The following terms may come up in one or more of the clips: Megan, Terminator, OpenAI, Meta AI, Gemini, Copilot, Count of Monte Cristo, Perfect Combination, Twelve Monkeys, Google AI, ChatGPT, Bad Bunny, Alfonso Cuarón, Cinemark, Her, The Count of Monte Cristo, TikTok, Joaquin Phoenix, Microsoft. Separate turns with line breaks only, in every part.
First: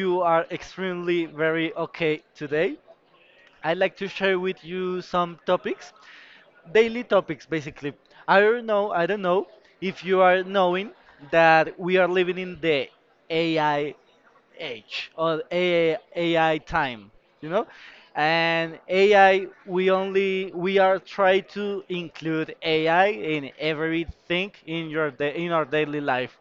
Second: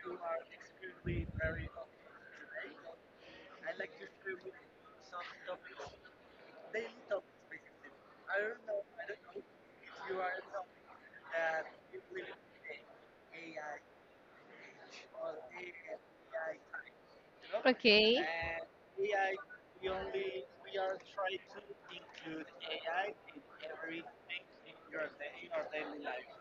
you are extremely very okay today. I'd like to share with you some topics, daily topics basically. I don't know if you are knowing that we are living in the AI age or AI, time, you know?
Okay.
And AI, we are trying to include AI in
Every.
everything in your da in our daily life.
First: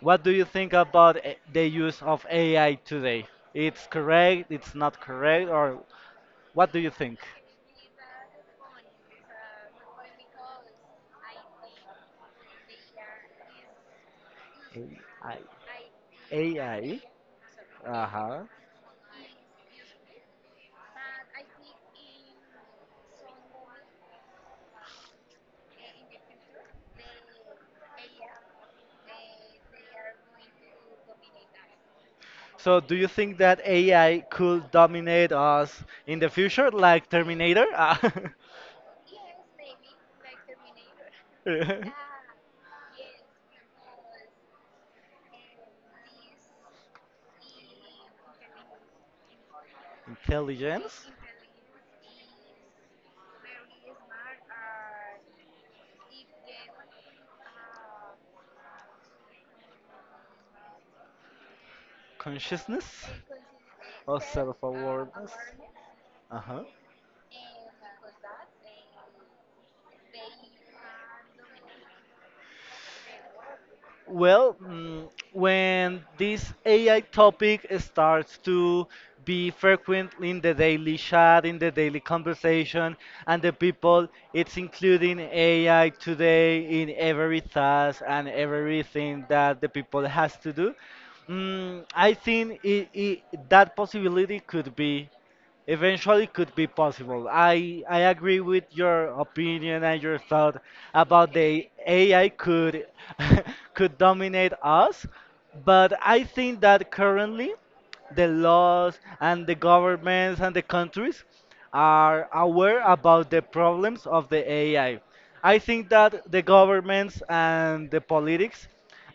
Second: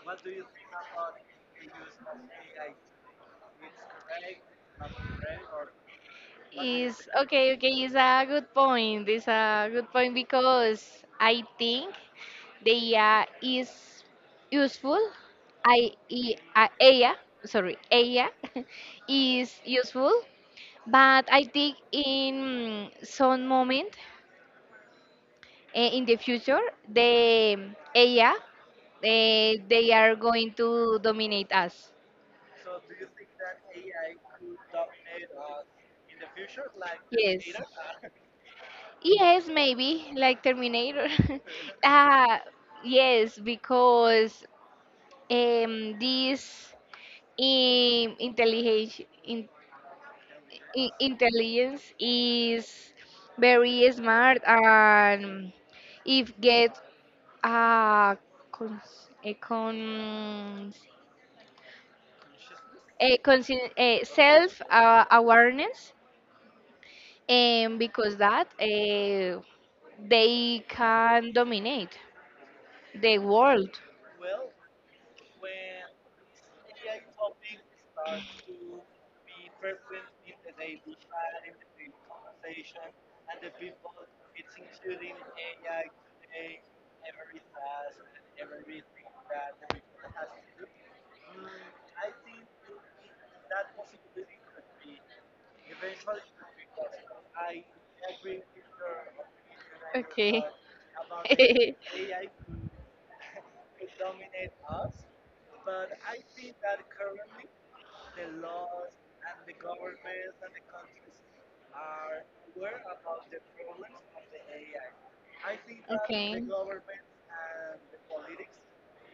What do you think about the use of AI today? It's correct, it's not correct, or what do you
Is think?
think?
Okay, okay, it's a good point. It's a good point because I think the AI is useful.
AI.
I,
AI.
AI, sorry, AI
Uh-huh.
is useful, but I think in some moment in the future, the AI, they are going to dominate us.
So, do you think that AI could dominate us in the future, like
Yes.
Terminator? Ah.
Yes, maybe like Terminator.
Yeah.
Ah, yes, because this um, intelligence in,
Intelligence?
intelligence is very smart, and if get uh, cons- a con
Consciousness
a, con- a
or self
self
awareness?
awareness,
Uh huh.
and because that they can dominate the world.
Well, when this AI topic starts to be frequent in the daily chat, in the daily conversation, and the people, it's including AI today in every task and everything that the people has to do. I think I that possibility could be eventually could be possible. I agree with your opinion and your
Okay.
thought about the
Okay.
AI could could dominate us, but I think that currently the laws and the governments and the countries are aware about the problems of the AI. I think that the governments and the politics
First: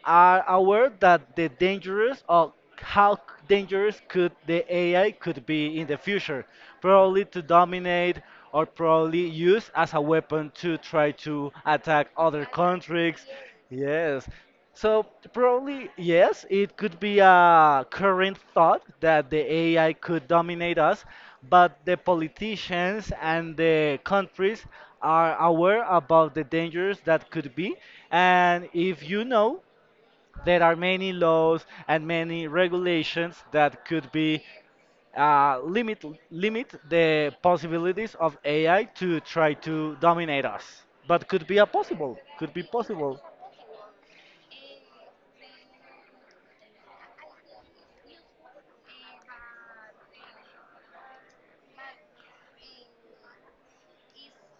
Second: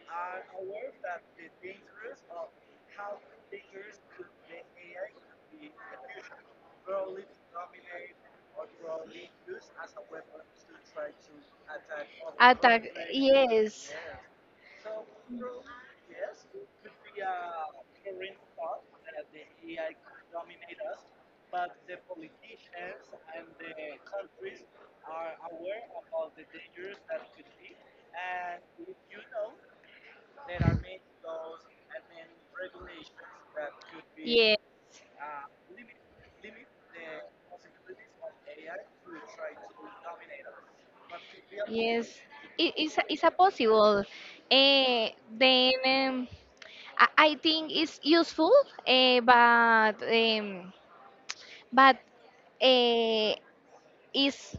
are aware that the dangerous or dangerous could the AI could be in the future, probably to dominate or probably use as a weapon to try to attack other
Attack.
countries.
Yes.
Yes. So probably yes, it could be a current thought that the AI could dominate us, but the politicians and the countries are aware about the dangers that could be. And if you know, there are many laws and many regulations that could be
Yes.
limit limit the possibilities of AI to try to dominate us. But could be a
Yes,
possible, could be
it, it's,
possible.
it's a possible. Then I think it's useful, uh, but um, but uh, it's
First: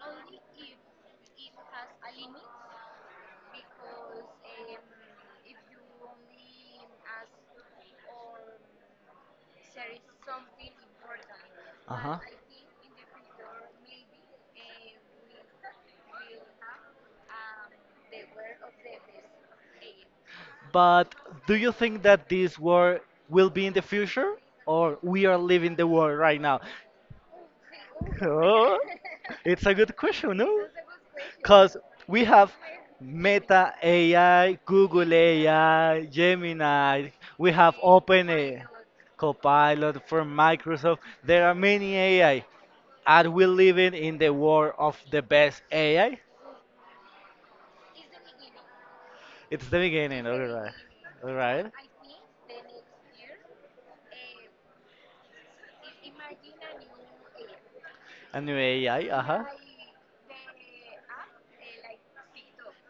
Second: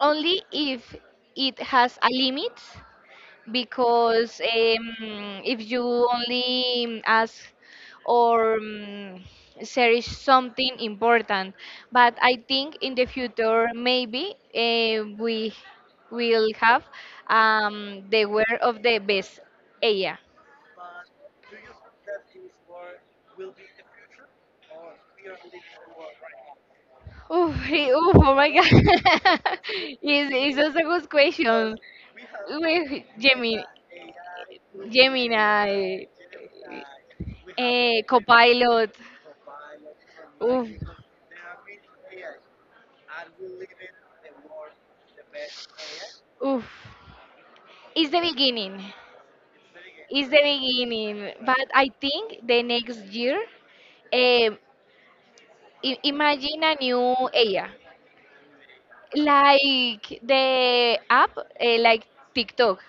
only if it has a limit. Because if you only ask or search something important.
Uh
But
huh.
I think in the future, maybe we will have the word of the best AI.
But do you think that this war will be in the future, or we are living the war right now?
Oof, oof, oh my
Oh,
god,
it's a good
it's,
question,
it's
no?
just a good
Because
question.
we have
With Gemini.
Meta AI, Google AI,
Gemini.
Gemini, we have OpenAI.
Copilot.
Copilot from
Oof,
Microsoft. There are many AI. Are we living in the world of the best AI?
oof. It's the beginning.
It's the beginning,
It's
all
the
right.
beginning.
All
But
right.
I think the next year, um, imagine a new area,
A new AI, uh-huh.
like the app, like TikTok.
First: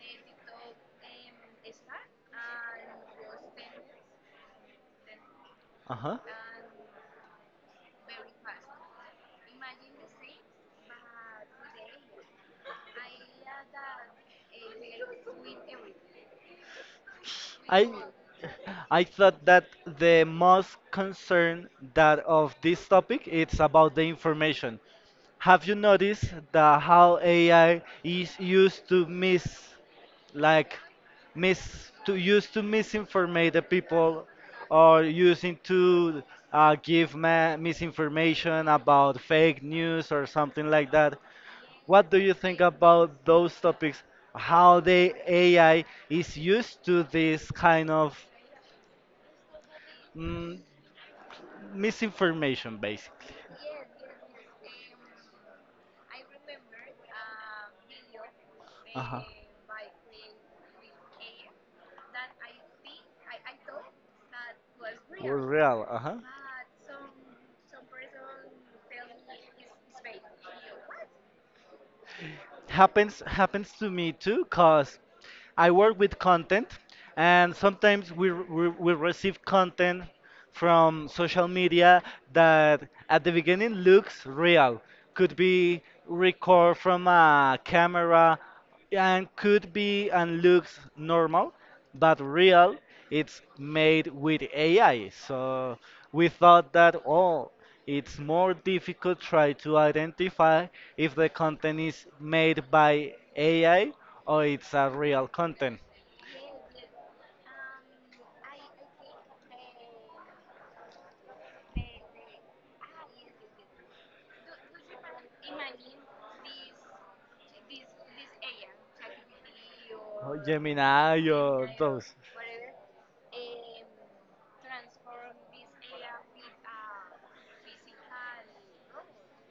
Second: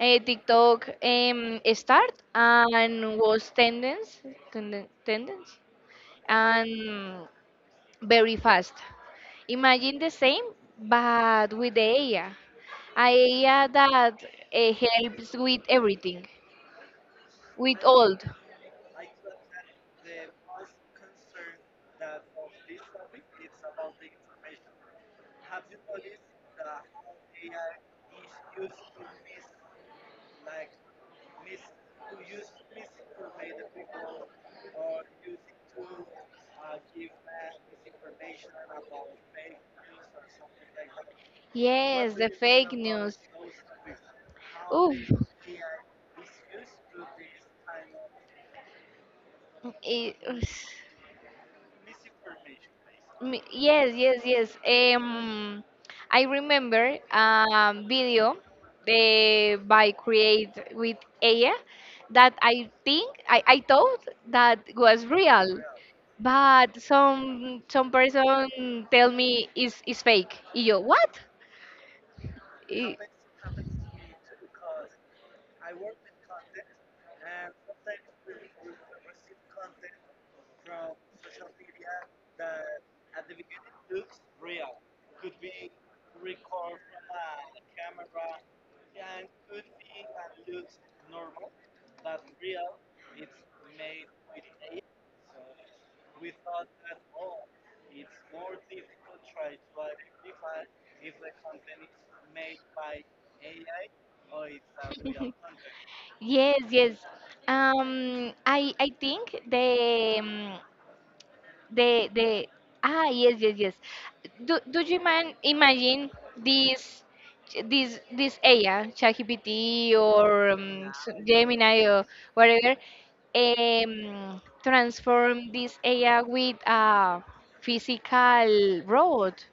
TikTok start and was tendence, tendence,
Uh-huh.
and very fast. Imagine the same, but with the AI. AI that helps with everything, with
I
all.
I thought that the most concern that of this topic it's about the information. Have you noticed that how AI is used to miss like mis to use to misinformate the people or using to give misinformation about fake news or something like that. What
Yes,
do
the
you think
fake news.
about those topics? How
Oof,
the AI is used to this kind of
it,
mm, misinformation, basically?
Yes, yes, yes. I remember a video
Uh-huh.
by Create with AI that I think, I thought that was
Well,
real,
real, uh-huh.
but some person tell me is fake. Y Yo, what? I-
Happens to me too, cause I work with content, and sometimes we receive content from social media that at the beginning looks real, could be record from a camera, and could be and looks normal, but real, it's made with AI. So we thought that, oh, it's more difficult try to identify if the content is made by AI or it's a real content.
Yes, yes. I think the ah yes, yes, yes. Do you man imagine this this AI ChatGPT
Oh,
or
Gemini or
Gemini, or
those.
whatever transform this AI with a physical robot,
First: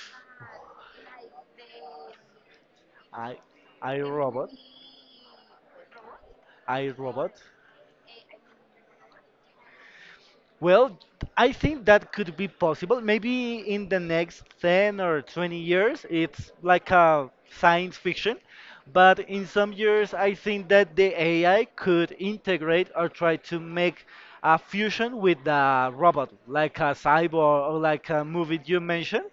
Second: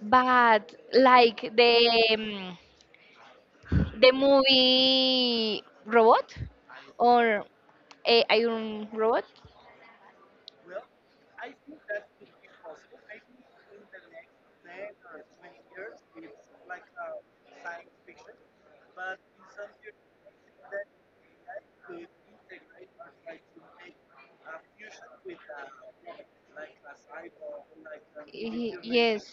but like um,
I, I
the
robot.
movie robot,
I robot.
or a Iron Robot.
Well, I think that could be possible. Maybe in the next 10 or 20 years, it's like a science fiction. But in some years, I think that the AI could integrate or try to make a fusion with the robot, like a cyborg or like a movie you mentioned.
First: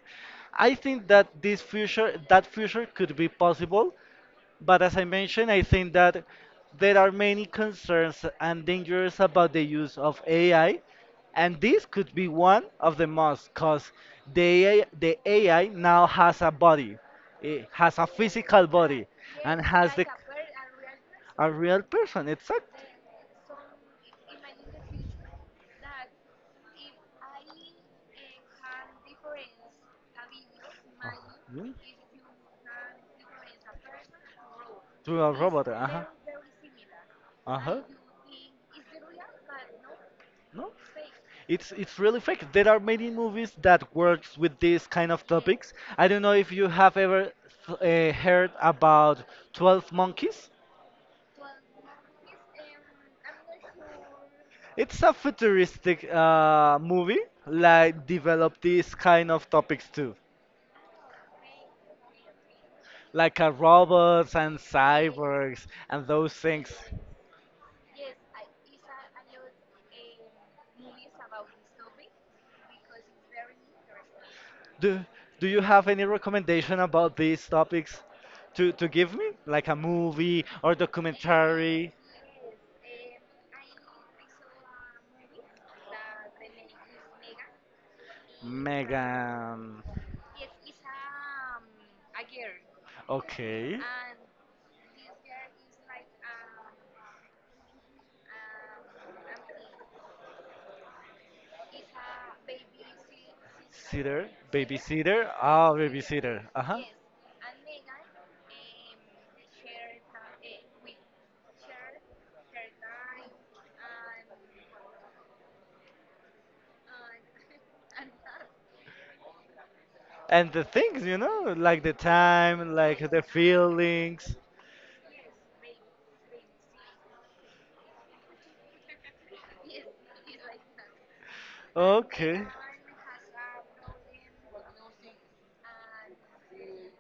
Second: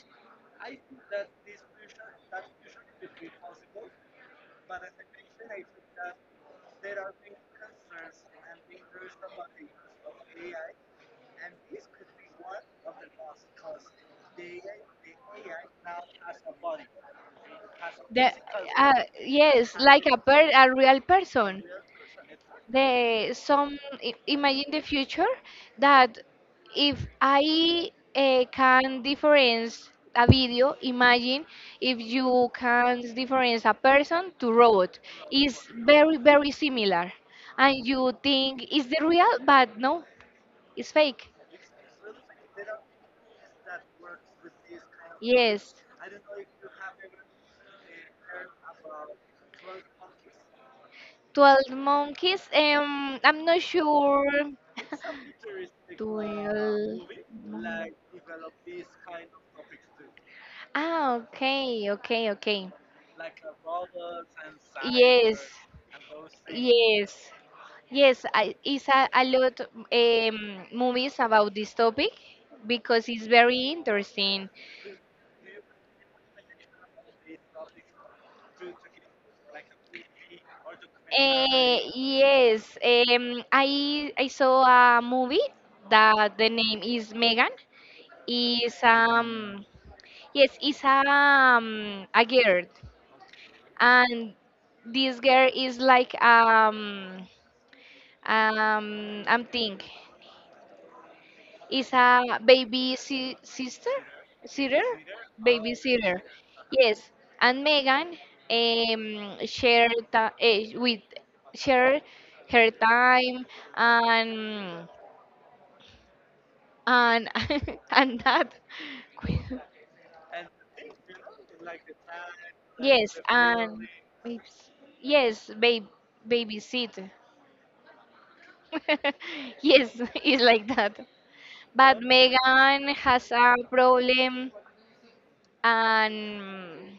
I think that this future that future could be possible, but as I mentioned, I think that there are many concerns and dangers about the use of AI, and this could be one of the most, because the AI now has a body, it has a
The
physical
body,
body, and
yes,
has
like
the
a real
a
person.
real person, exact.
the some Imagine the future, that if I can difference a video, imagine
Hmm?
if you can difference a person to robot.
To a
Is
robot, uh-huh.
very very similar,
Uh
and
huh.
you think is the real, but no,
No,
it's fake.
it's really fake. There are many movies that works with these kind of topics.
Yes,
I don't know if you have ever heard about 12 Monkeys.
Twelve Monkeys. I'm not sure.
It's a futuristic
Twelve
movie like develop
Monkeys.
these kind of topics too,
Ah, okay, okay, okay.
like robots and
Yes,
cyborgs and those things.
yes, yes. It's a lot movies about this topic because it's very interesting.
Do do you have any recommendation about these topics to give me, like a movie or
Uh,
documentary?
yes, I saw a movie that the name is Megan. Is
Megan.
Yes, it's a girl,
Okay.
and this girl is like I'm think is a baby si sister,
Sitter.
sitter,
Babysitter. Ah,
baby sitter.
babysitter. Uh huh.
Yes, and Megan shared with share her time, and and and that.
And the things, you know, like the time, like
Yes,
the
and
feelings.
Babes. Yes, babe, babysit. Yes, it's like that. But
Okay.
Megan has a problem, and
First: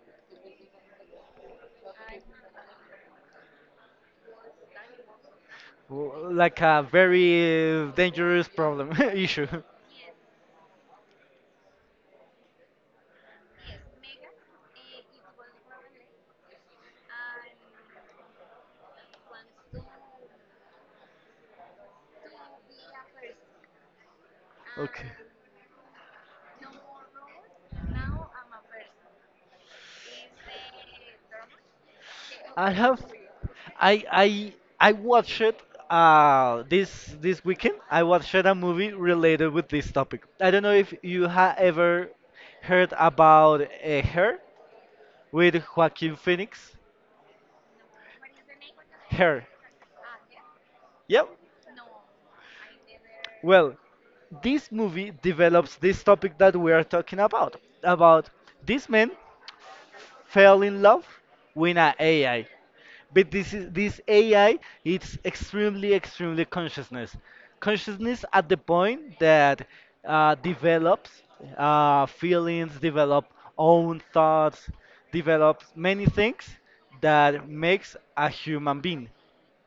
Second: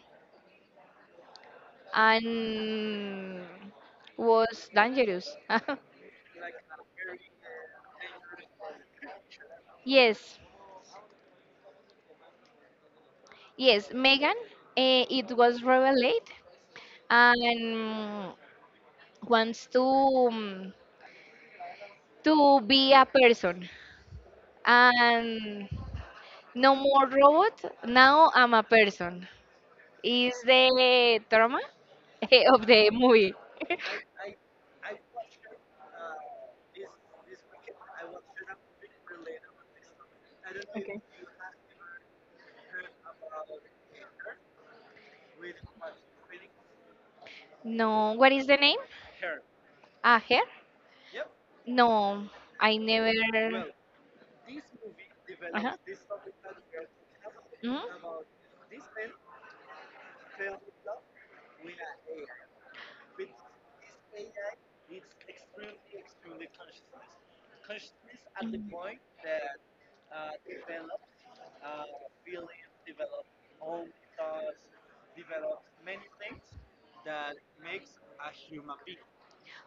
and was dangerous.
Like a very dangerous problem issue.
Yes, yes, Megan. It was revealed, and wants to be a person,
Okay.
and no more robot. Now I'm a person. Is the drama of
I
the
have,
movie.
I I I watched uh, this weekend. I watched a movie related with this topic. I don't know if you have ever heard about Her with Joaquin Phoenix.
No, what is the name?
Her.
Ah, her?
Yep.
No, I never.
Well, this movie develops
Uh-huh.
this topic that we are talking about.
Mm?
About this man fell in love with an AI. But this AI it's extremely, extremely consciousness. Consciousness at the point
Mhm.
that develops feelings, develop own thoughts, develops many things that makes a human being.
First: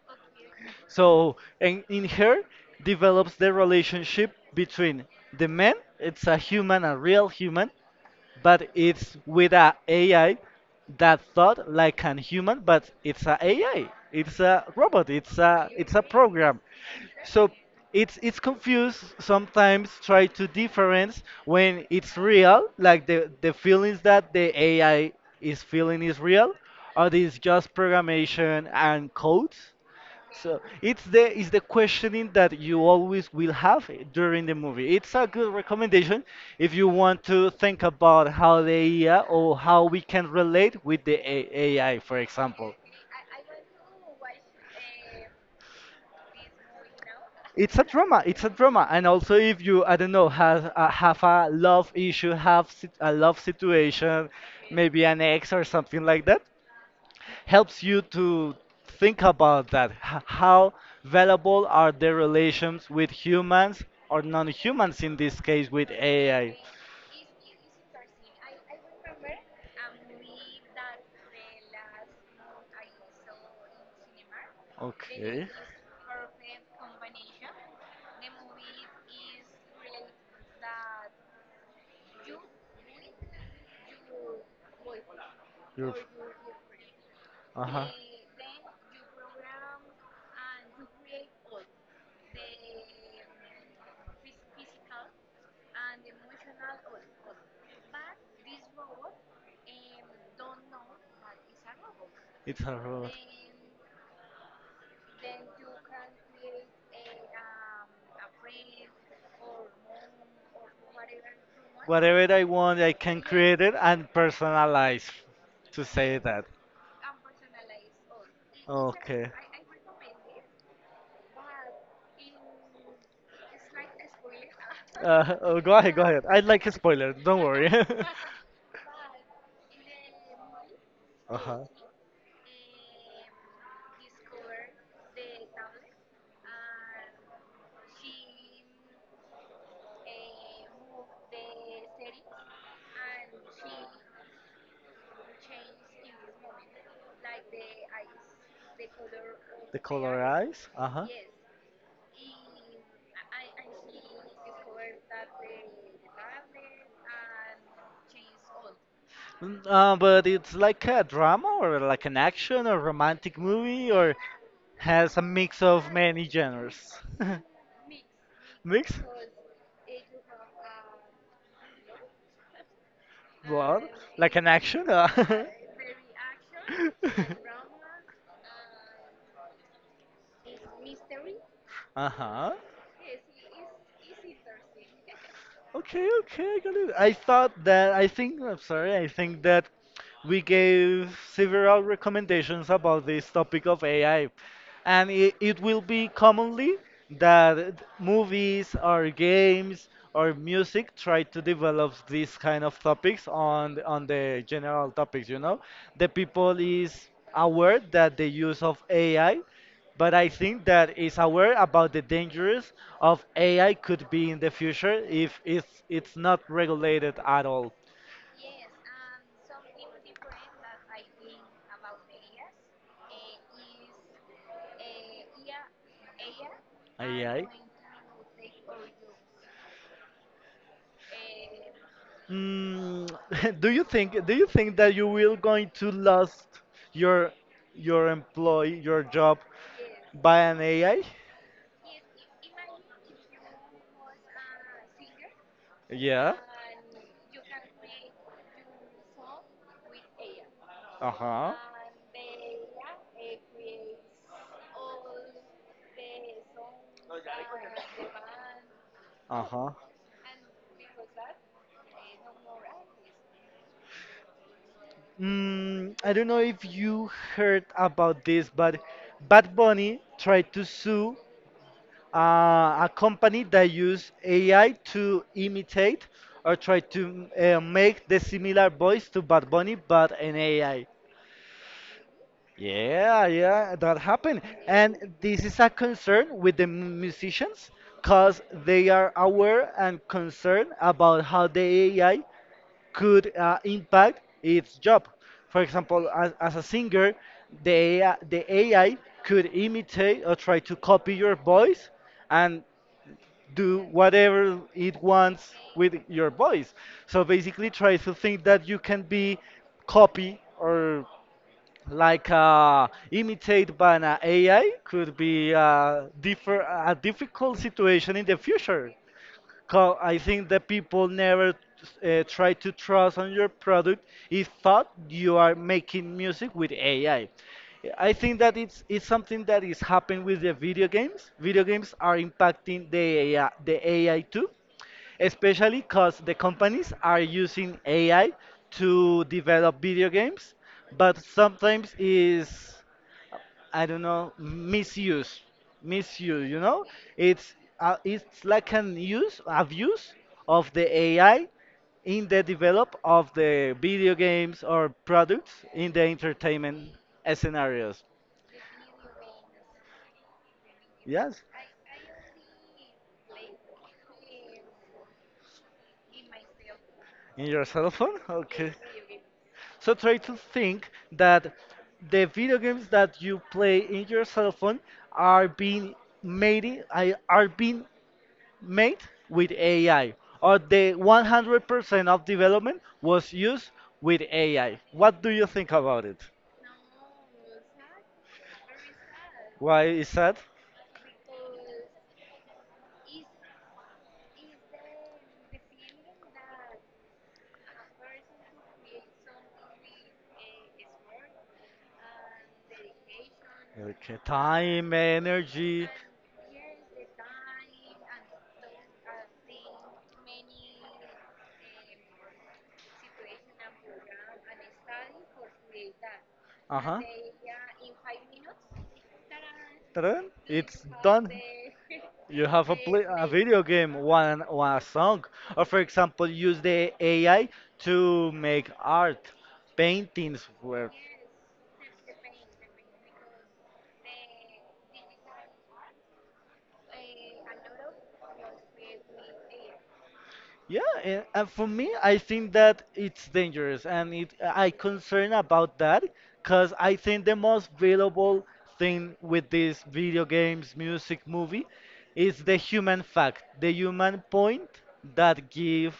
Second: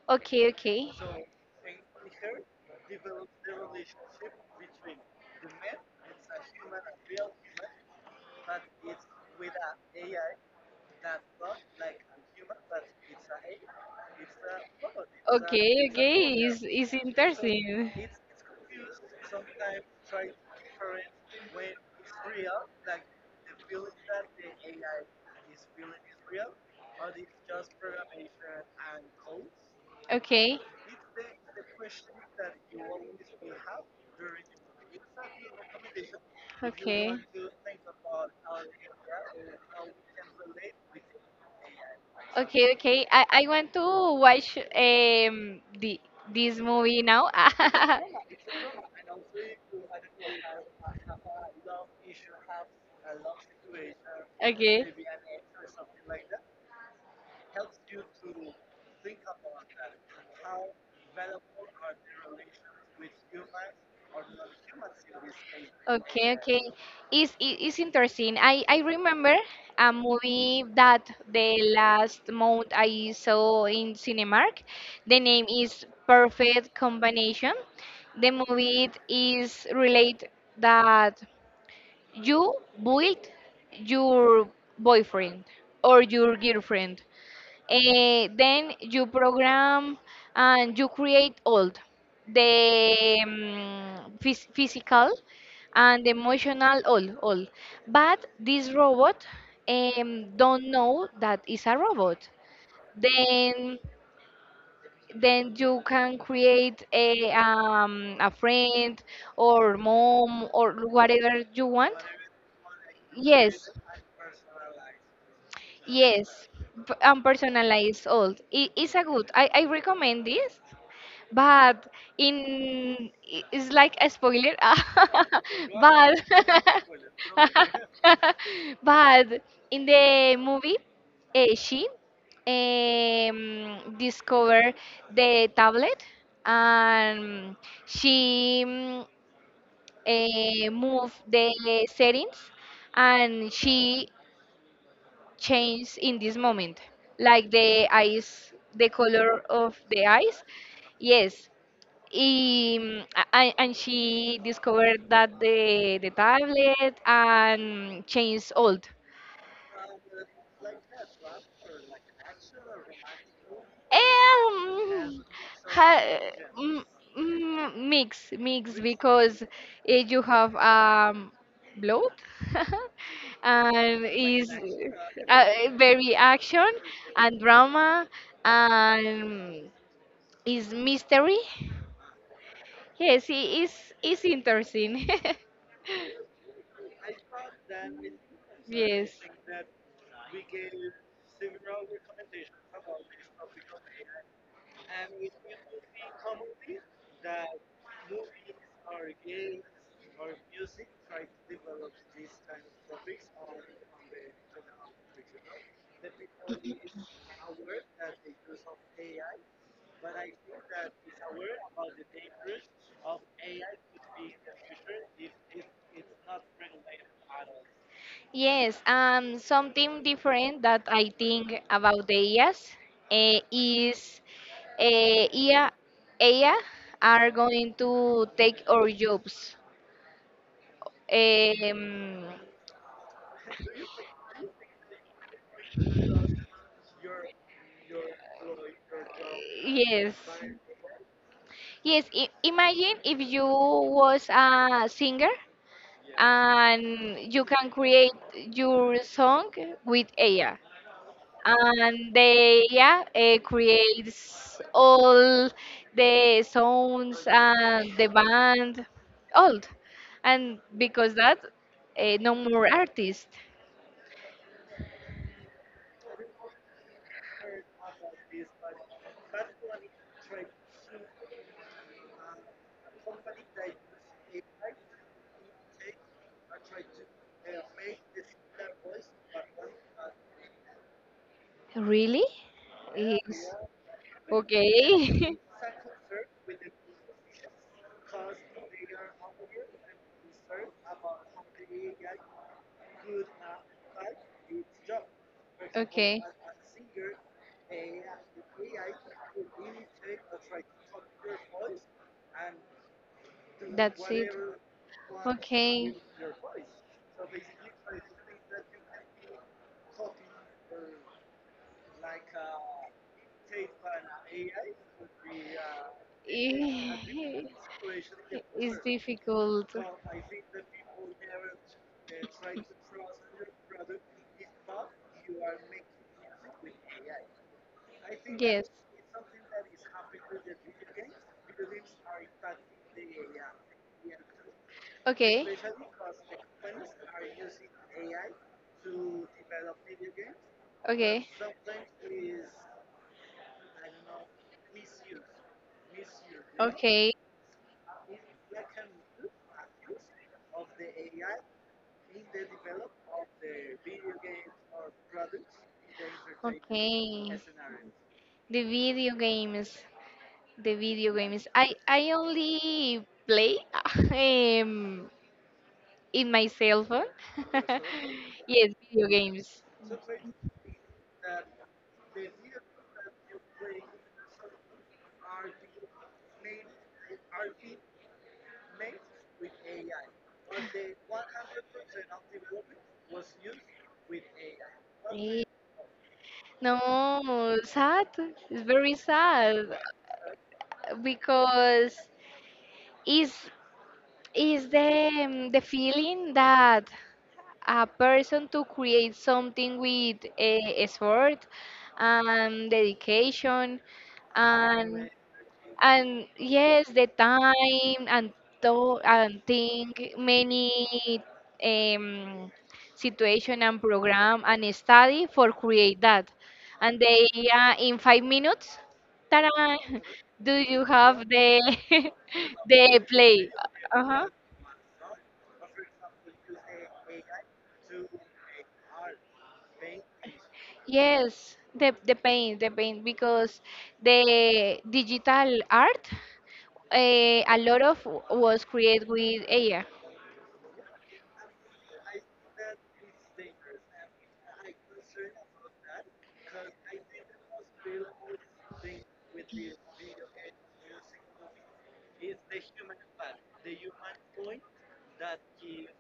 Okay, okay.
So, and in Her develops the relationship between the man, it's a human, a real human, but it's with a AI that thought like an human, but it's a AI. It's a robot. It's a
Okay,
it's a
okay. It's,
program.
it's
So
interesting.
it's confused sometimes try to difference when it's real, like the feelings that the AI is feeling is real, or this just programmation and codes. So
Okay,
it's the questioning that you always will have during the movie. It's a good recommendation if you
okay.
want to think about how the AI or how we can relate with the AI, for
Okay,
example.
okay. I want to watch this movie now.
It's a drama. It's a drama, and also if you I don't know have a love issue, have a love situation, maybe an ex or something like that, helps you to think about that. How valuable are the relations with humans or non humans in this case with
Okay,
AI?
okay. It's interesting. I remember a movie that the last month I saw in Cinemark. The name
Okay.
is Perfect Combination. The movie it is relate that you build your boyfriend
Your,
or your girlfriend.
uh huh.
Then you program, and you create all the physical and emotional, all but this robot don't know that it's a robot.
It's a lot.
Then then you can create a friend, or mom, or whatever you want.
Whatever I want, I can Yes, create
yes
it and personalize to say that.
Yes, and personalized old. It is a good.
Okay.
I recommend this. But it's like a spoiler,
Oh, go ahead, go
but
ahead. I'd like a spoiler. Don't worry.
but in the movie,
Uh-huh.
she discovered the tablet, and she moved the settings, and she changed in this moment, like the eyes, the color of the eyes.
eyes. Uh-huh.
Yes, um, and she discovered that the tablet, and changed old.
Mm, but it's like a drama or like an action or romantic movie or has a
Um,
mix
ha,
of many
mm,
genres.
Mix, mix,
mix?
because you have blood,
What?
and
Like an
is
action?
uh, very action, and drama, and is mystery.
Huh.
Yes, it is interesting.
Okay, okay, I got it. I thought that, I think, I'm sorry, I
Yes.
think that we gave several recommendations about this topic of AI. And it will be commonly that movies or games or music try to develop these kind of topics on on the general topics, you know, the people is aware that the use of ai, but I think that is aware about the dangers of ai could be in the future if it's not regulated at all.
Yes, something different that I think about the IAs is, uh, IA, AI are
ai.
going to take our jobs. Um,
Mm, do you think that you will going to lose your your job
yes,
by an AI?
yes. I imagine if you was a singer,
Yeah.
and you can create your song with AI,
Uh huh.
and they, yeah, creates all the sounds and the band
Uh
old,
huh.
and because that no more artist.
Mm, I don't know if you heard about this, but Bad Bunny tried to sue a company that used AI to imitate or try to make the similar voice to Bad Bunny, but an AI.
Really?
Yeah,
Is
yeah, that happened. And
Okay.
this is a concern with the musicians because they are aware and concerned about how the AI could impact its job. For example, as a singer, the AI, the AI could imitate or try to copy your voice and do
That's it.
whatever it wants with your voice. So basically, try to think that you can be copy or like imitated by an AI could be uh, a
Eh,
difficult situation in the
It's
future.
difficult.
Cause I think the people never try to trust on your product if thought you are making music with AI. I think that
Yes.
it's something that is happening with the video games. Video games are impacting the AI, the AI too,
Okay.
especially
Okay.
because the companies are using AI to develop video games, but
Okay.
sometimes is I don't know, misuse, misuse. You know,
Okay.
it's it's like an use, abuse of the AI in the develop of the video games or products in the entertainment scenarios.
The video games. The video
Yes,
games. I only play um in my cell phone.
in your cell phone.
Yes,
Okay.
video games.
So try to think that the video games that you play in your cell phone are being are being made with AI, or the 100% of development was used with AI. What do
Eh,
you think about it?
No, sad. It's very sad
Why is that?
because is is the feeling that a person to create something with a effort and dedication.
Your time,
and
energy.
And yes, the time, and thought, and think many um, situation, and program, and study for create that.
Uh
And
huh.
they, in 5 minutes, ta,
Ta-da,
do
It's
you have
done.
the
You have a
the
play a
play?
video game,
Uh-huh.
one song, or for example, use the AI to make art, paintings. Where
Yes, the paint, the paint, because the digital art, a lot of was created with AI.
yeah, and for me, I think that it's dangerous, and it I concern about that because I think the most valuable thing with these video games, music, movie, is the human fact, the human point that give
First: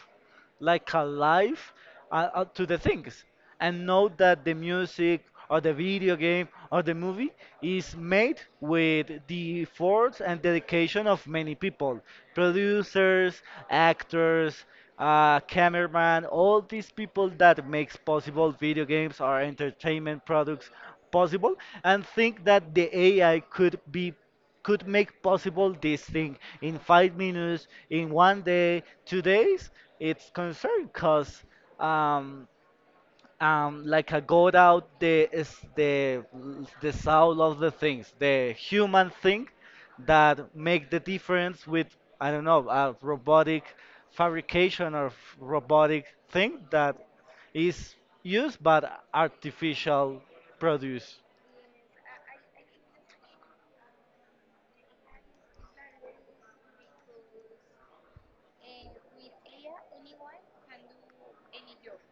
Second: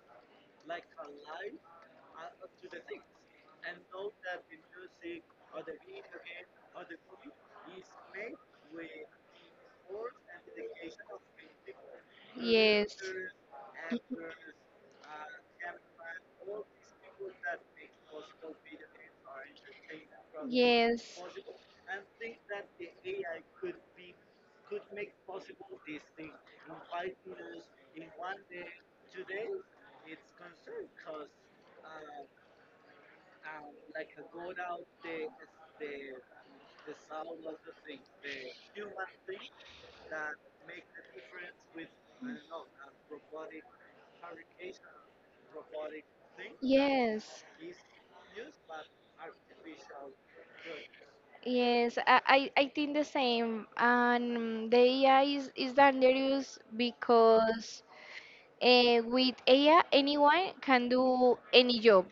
like alive to the things and know that the music or the video game or the movie is made with the efforts and dedication of many people, producers, actors, cameraman, all these people that makes possible video games or entertainment products
Yes.
possible. And think that the ai could be, could make possible this thing in 5 minutes, in one day, 2 days, it's concerned because um, like I got out the is the soul of the things, the human thing that make the difference with, I don't know, a robotic fabrication or robotic thing that
Yes,
is used but artificial produce.
yes, I think the same. And the AI is dangerous because, with AI, anyone can do any job.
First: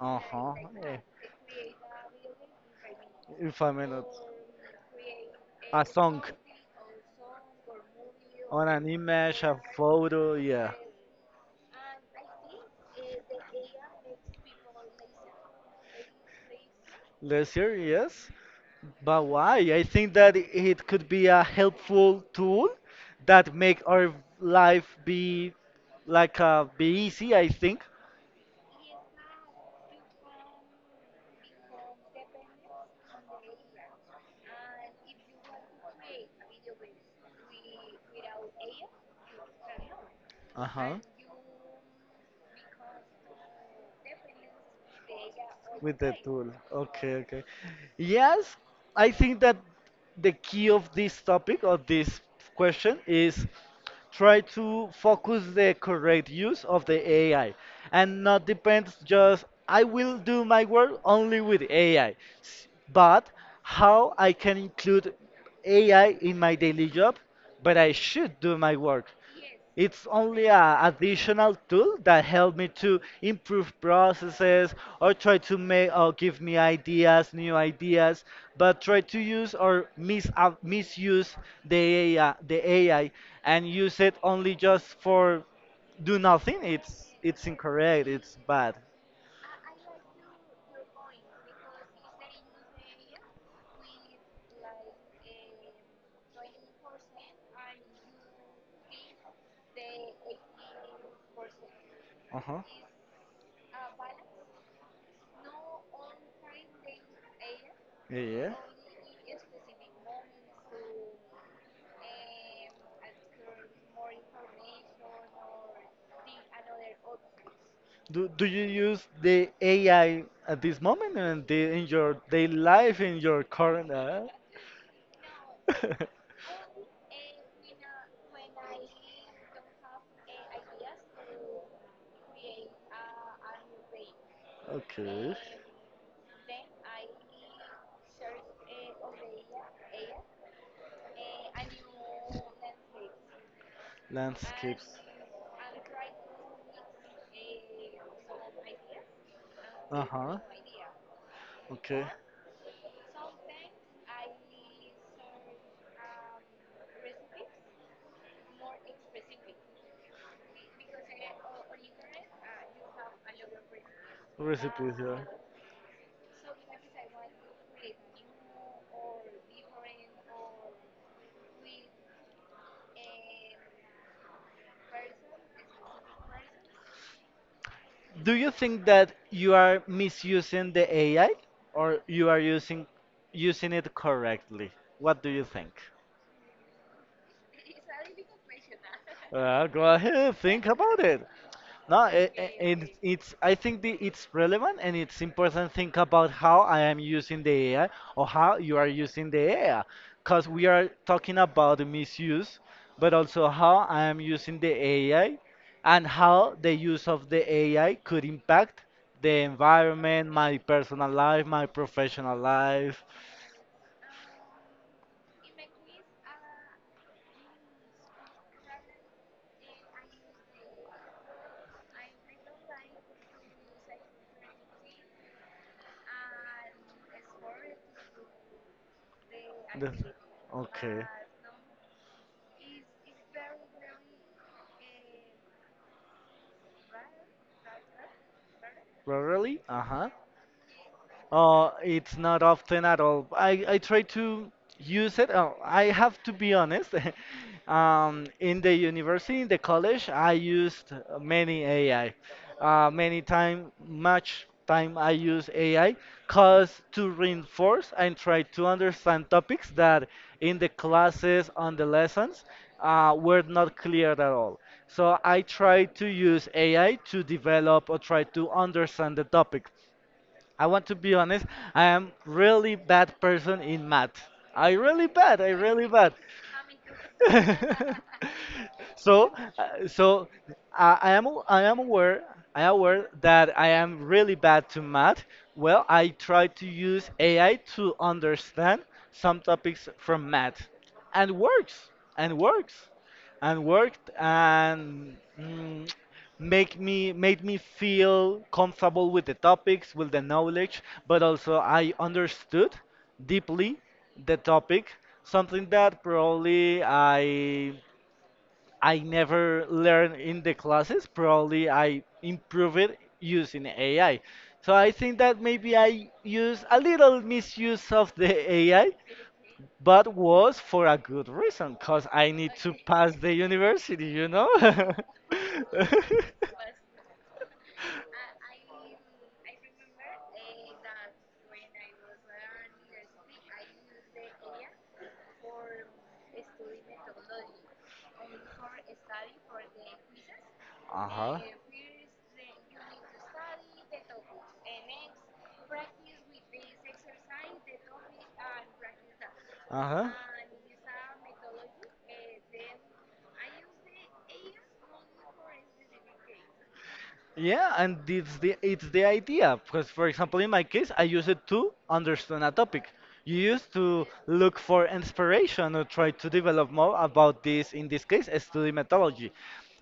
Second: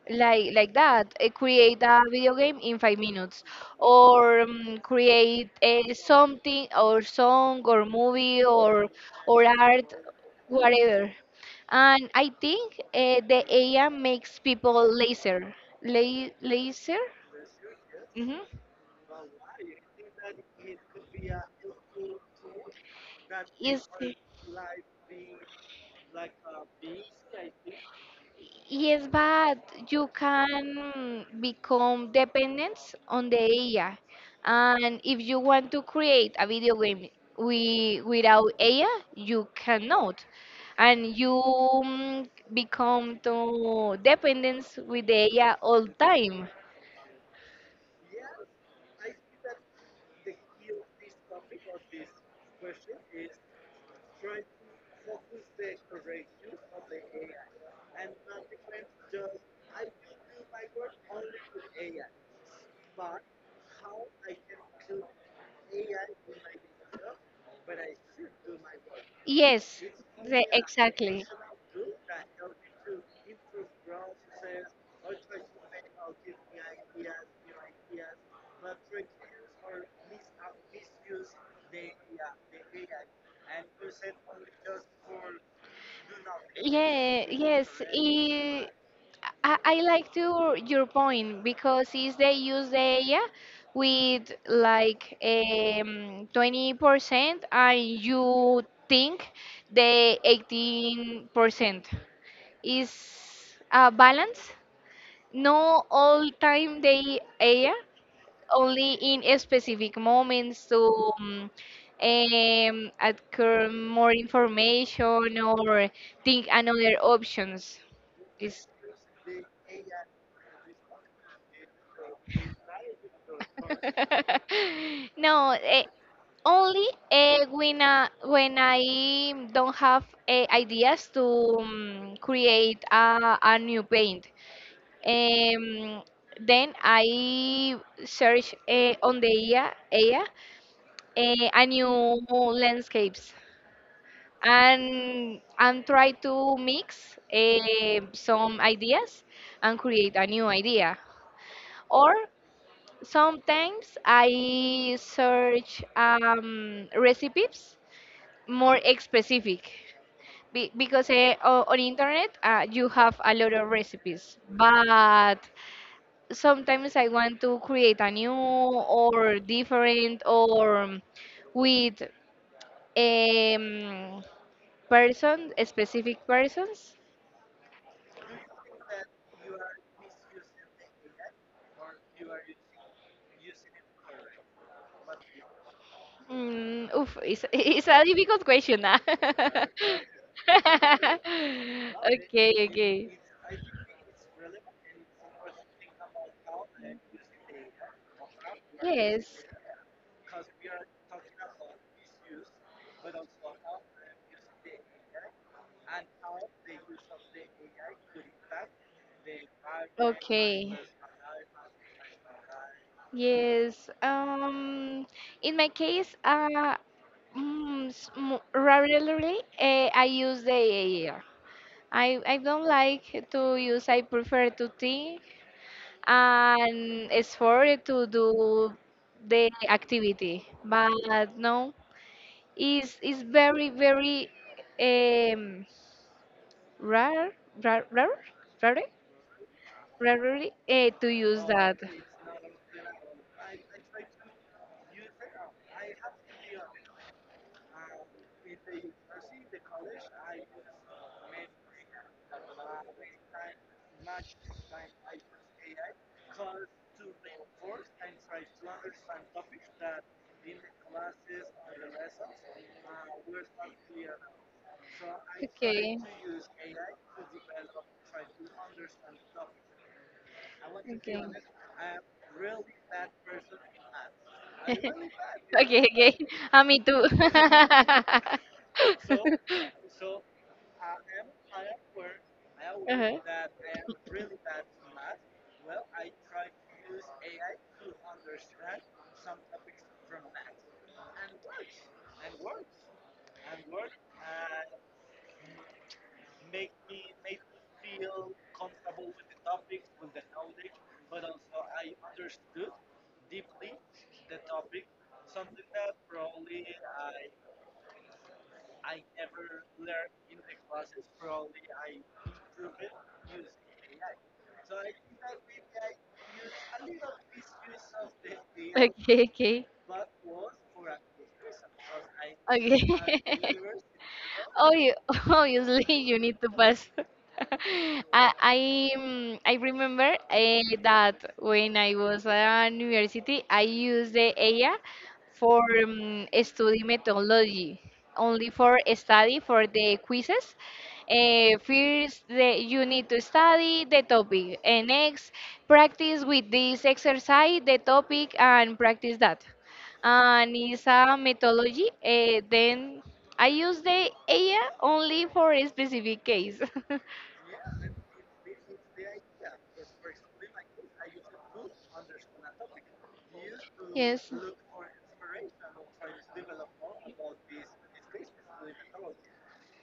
Uh
like
huh.
like that, create a video game in 5 minutes,
If I'm not.
or create
A
a
song
something, or song, or movie,
on an
or
image, a
art,
photo, yeah.
whatever. And I think, the AI makes people lazier. La- lazier
Last year, yes.
hmm
But why? I think that it could be a helpful tool that make
is
our life be like be easy, I think.
Yes, but you can become dependent on the AI. And if you want to create a video game without AI, you cannot.
Uh huh.
And you become to dependence with the AI all
With the
time.
tool. Okay, okay. Yes, I think that the key of this topic or this question is try to focus the correct use of the AI, and not depends just I will do my work only with AI, but how I can include AI in my daily job, but I should do my work.
Yes,
It's only an
exactly.
additional tool that help me to improve processes or try to make or give me ideas, new ideas, but try to use or misuse the AI, the AI, and use it only just for do nothing. It's
Yeah,
it's
yes,
incorrect. It's
i
bad.
I like to your point, because is they use the AI with like 20% and you think the 18%
Uh huh.
is a balance. No all time the AI,
Yeah, yeah.
only in a specific moments, to occur more information, or think another options.
Do you
Is,
use the AI at this moment and the, in your daily life, in your current? Uh?
no, only when I don't have ideas to create a new paint.
Okay.
Um, then I search, on the IA, and new landscapes,
Landscapes.
and try to mix, some ideas, and
Uh
create a
huh.
new idea.
Okay.
Or sometimes I search recipes more specific. Because, on internet, you have a lot of recipes,
Recipes, yeah.
but sometimes I want to create a new, or different, or with um, person, specific persons?
Do you think that you are misusing the AI, or you are using it correctly? What do you think?
Oof, it's, it's a difficult question. Ah.
Well, go ahead, think about it. No,
Okay,
it, it,
okay.
it's. I think it's relevant and it's important. Think about how I am using the AI, or how you are
Yes.
using the AI, because we are talking about the misuse, but also how I am using the AI and how the use of the AI could impact the environment, my
Okay.
personal life, my professional life.
Yes. In my case, rarely, I don't like to use. I prefer to think and effort to do the
The-
activity.
Okay.
But no, it's very, very um, rare, rare, rare, rare,
Really? Uh-huh.
rarely, to use that.
It's not often at all. I try to use it. Oh, I have to be honest. In the university, in the college, I used many AI. Many time, much time I use AI, cause to reinforce and try to understand topics that in the classes on the lessons were not clear at all. So I try
Okay,
to use AI to develop or try to understand the topic. I want to be
okay.
honest. I am really bad person in math. I really bad. I
Okay,
really bad.
okay. Me too.
so, so I am aware, I am aware
Uh-huh.
that I am really bad to math. Well, I try to use AI to understand some topics from math, and works and works and worked and make me made me feel comfortable with the topics with the knowledge, but also I understood deeply the topic, something that probably I never learned in the classes, probably I improve it using ai. So I think that maybe I use a little misuse of the ai,
Okay, okay,
but was for a good reason, cause I need to
okay.
pass the university, you know.
Oh, you, obviously you need to pass. I I, I remember, that when I was at university, I used the AI for study methodology, only for study for the quizzes.
Uh huh.
First, you need to study the topic, and next, practice with this exercise the topic, and practice that,
Uh huh.
and it's a methodology. Then I use the AI only for a specific case.
Yeah, and it's the idea because, for example, in my case, I use it to understand a topic. You used to
Yes.
look for inspiration or try to develop more about this. In this case, a study methodology,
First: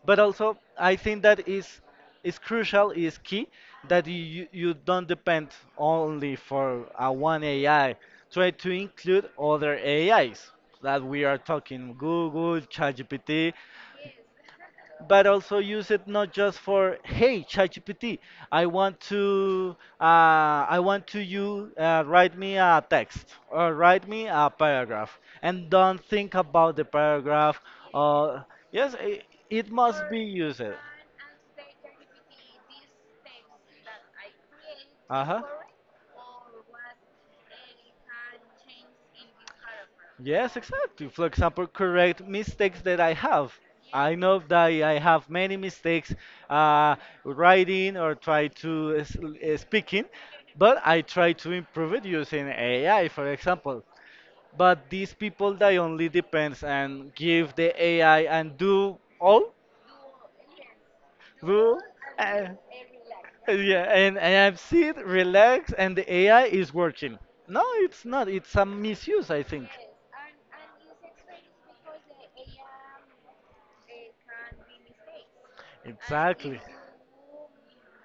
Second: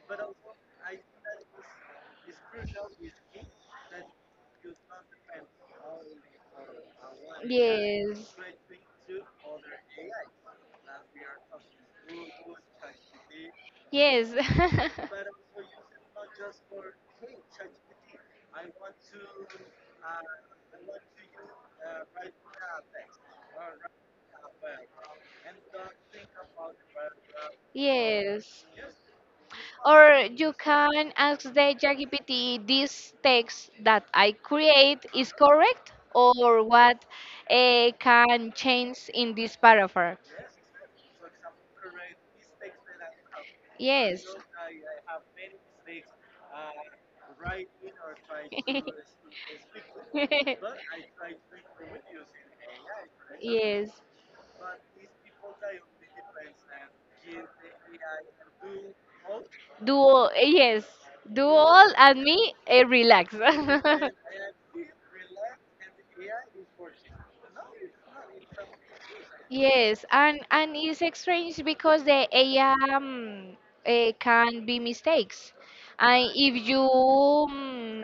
but also I think that is crucial, is key that you don't depend only for a one AI.
Yes.
Try to include other AIs that we are talking Google, ChatGPT,
Yes.
but also use it not just for hey ChatGPT, I want to uh, I want to you write me a text or write me a paragraph, and don't think about the paragraph. Uh,
Yes.
yes, it must be
Or you
used.
can ask the ChatGPT, this text that I create
Uh
is
huh.
correct, or what can change in this paragraph?
Yes, exactly. For example, correct mistakes that I have. I
Yes.
know that I have many mistakes uh, writing or try to speaking, but I try to improve it using AI, for example.
Yes.
But these people that only depends and give the AI and do all,
Do all, yes, do
do
all and
uh,
me, relax.
yeah, and I'm sit, relaxed, and the AI is working. No, it's not. It's a misuse, I think.
Yes, and it's strange because the AI, can be mistakes, and
Exactly.
if you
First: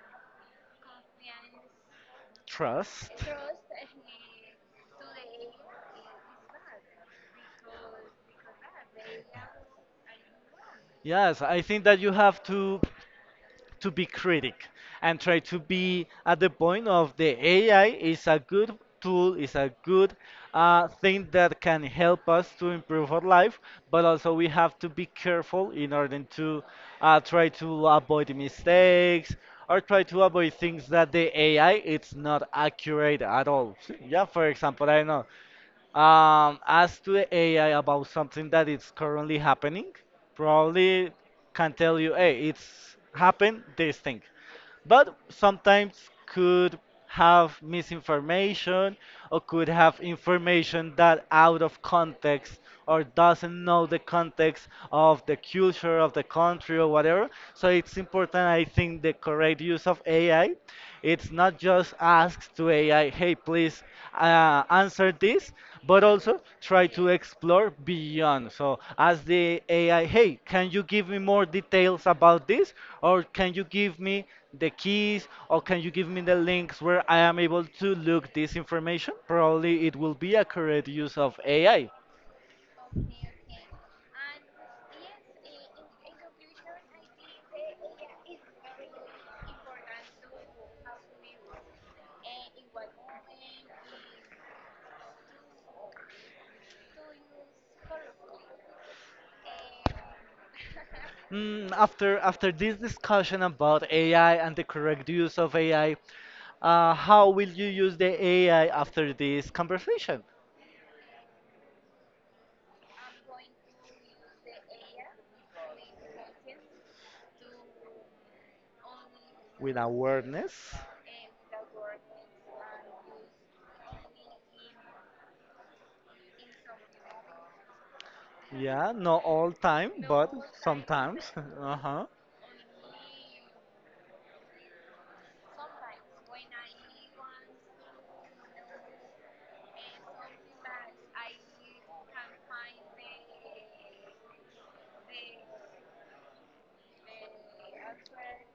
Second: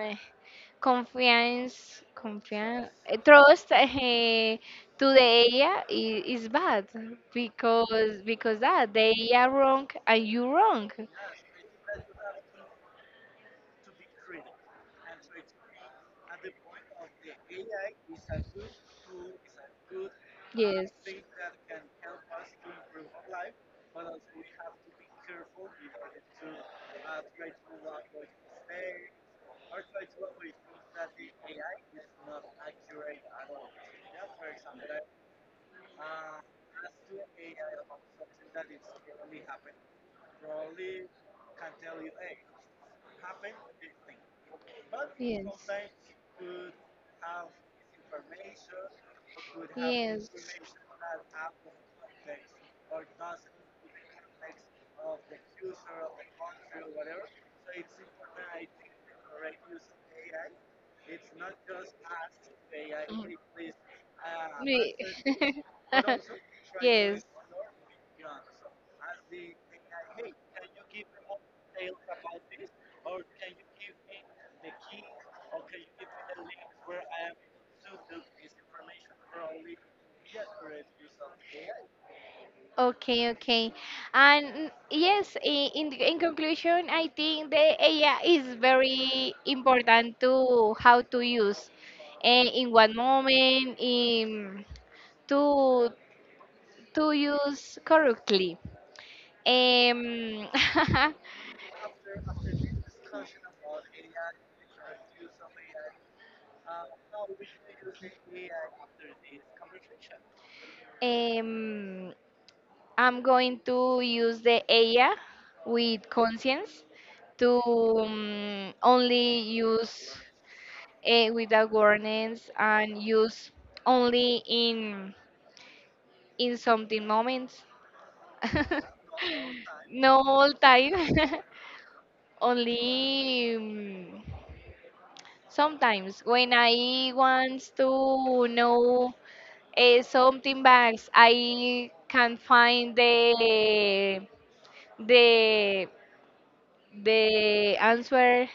confiance, confiance,
Trust.
trust, to the AI is bad, because that the AI wrong, and you wrong.
Yes, I think that you have to be critic and try to be at the point of the AI is a good tool, is a good
Yes.
thing that can help us to improve our life, but also we have to be careful in order to try to avoid mistakes or try to avoid things that the AI it's not accurate at all. Yeah, for example, I know, ask to the AI about something that is currently happening, probably can tell you, hey, it's happened this thing. But sometimes
Yes.
could have misinformation or could have
Yes.
information that out of context or doesn't know the context of the culture of the country or whatever. So it's important I think the correct use of AI. It's not just ask to AI, hey please answer this, but also try to explore beyond. So ask the AI, hey, can you give me more details about this? Or can you give me the keys? Or can you give me the links where I am able to look this information? Probably it will be a correct use of AI.
Okay, okay. And yes, in conclusion, I think the AI is very important to how to use, and in one moment, in to to use correctly. Um,
Mm, after this discussion about AI and the correct use of AI, how will you use the AI after this conversation?
um, I'm going to use the AI with conscience, to only
With
use,
awareness.
without warnings, and use only in something moments.
Yeah, not all time,
No
but
all time,
sometimes. Uh-huh.
only sometimes when I want to know, something bags I can find the the answer,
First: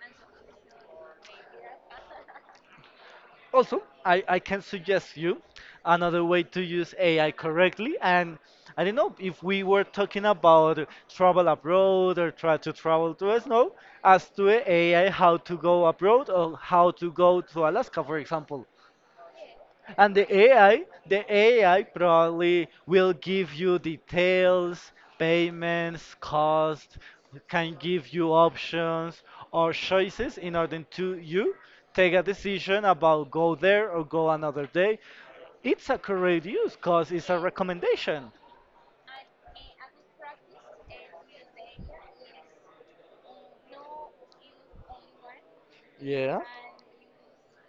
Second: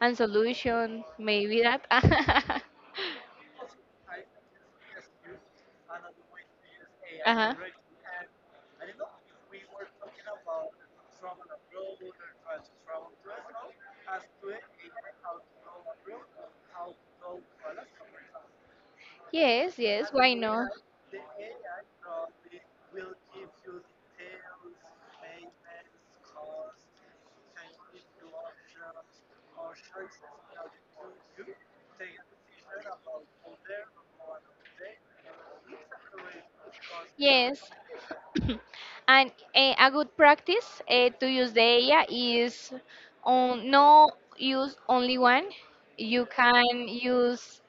and solution maybe that.
Also, I can suggest you another way to use AI
Uh-huh.
correctly. And I don't know if we were talking about travel abroad or try to travel to us, no, as to AI how to go abroad or how to go to Alaska, for example.
Yes, yes,
And the
why not?
AI, the AI probably will give you details, payments, cost, can give you options or choices in order to you take a decision about go there or go another day. It's a correct use because it's a
Yes,
recommendation.
and a good practice, to use the AI is on no use only one. You
Yeah.
can use,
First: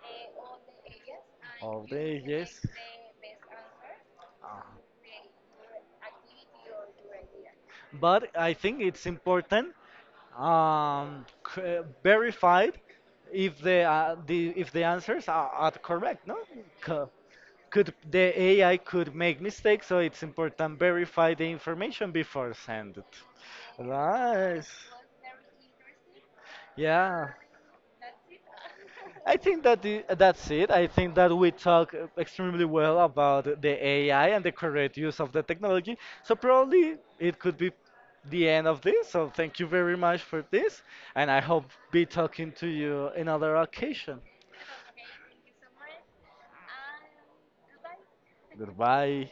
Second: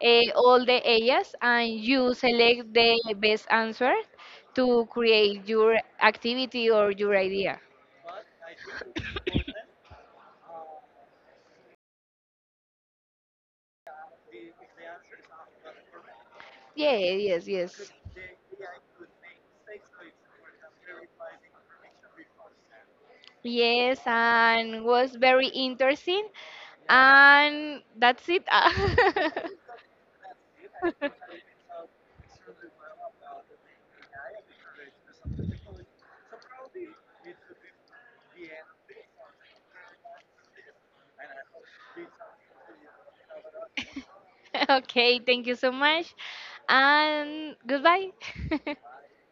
all the areas, and
All
you
day, yes.
select the best answer, to create your activity or your idea.
But I think it's important um, verified if the, if the answers are correct. No.
Yeah,
Co-
yes, yes.
could the AI could make mistakes, so it's important verify the information before send it.
Yes,
Nice.
and was very interesting.
Yeah.
And that's it.
I think that that's it. I think that we talk extremely well about the AI and the correct use of the technology. So probably it could be the end of this. So thank you very much for this, and I hope be talking to you another occasion.
Okay, thank you so much. And goodbye.
Goodbye.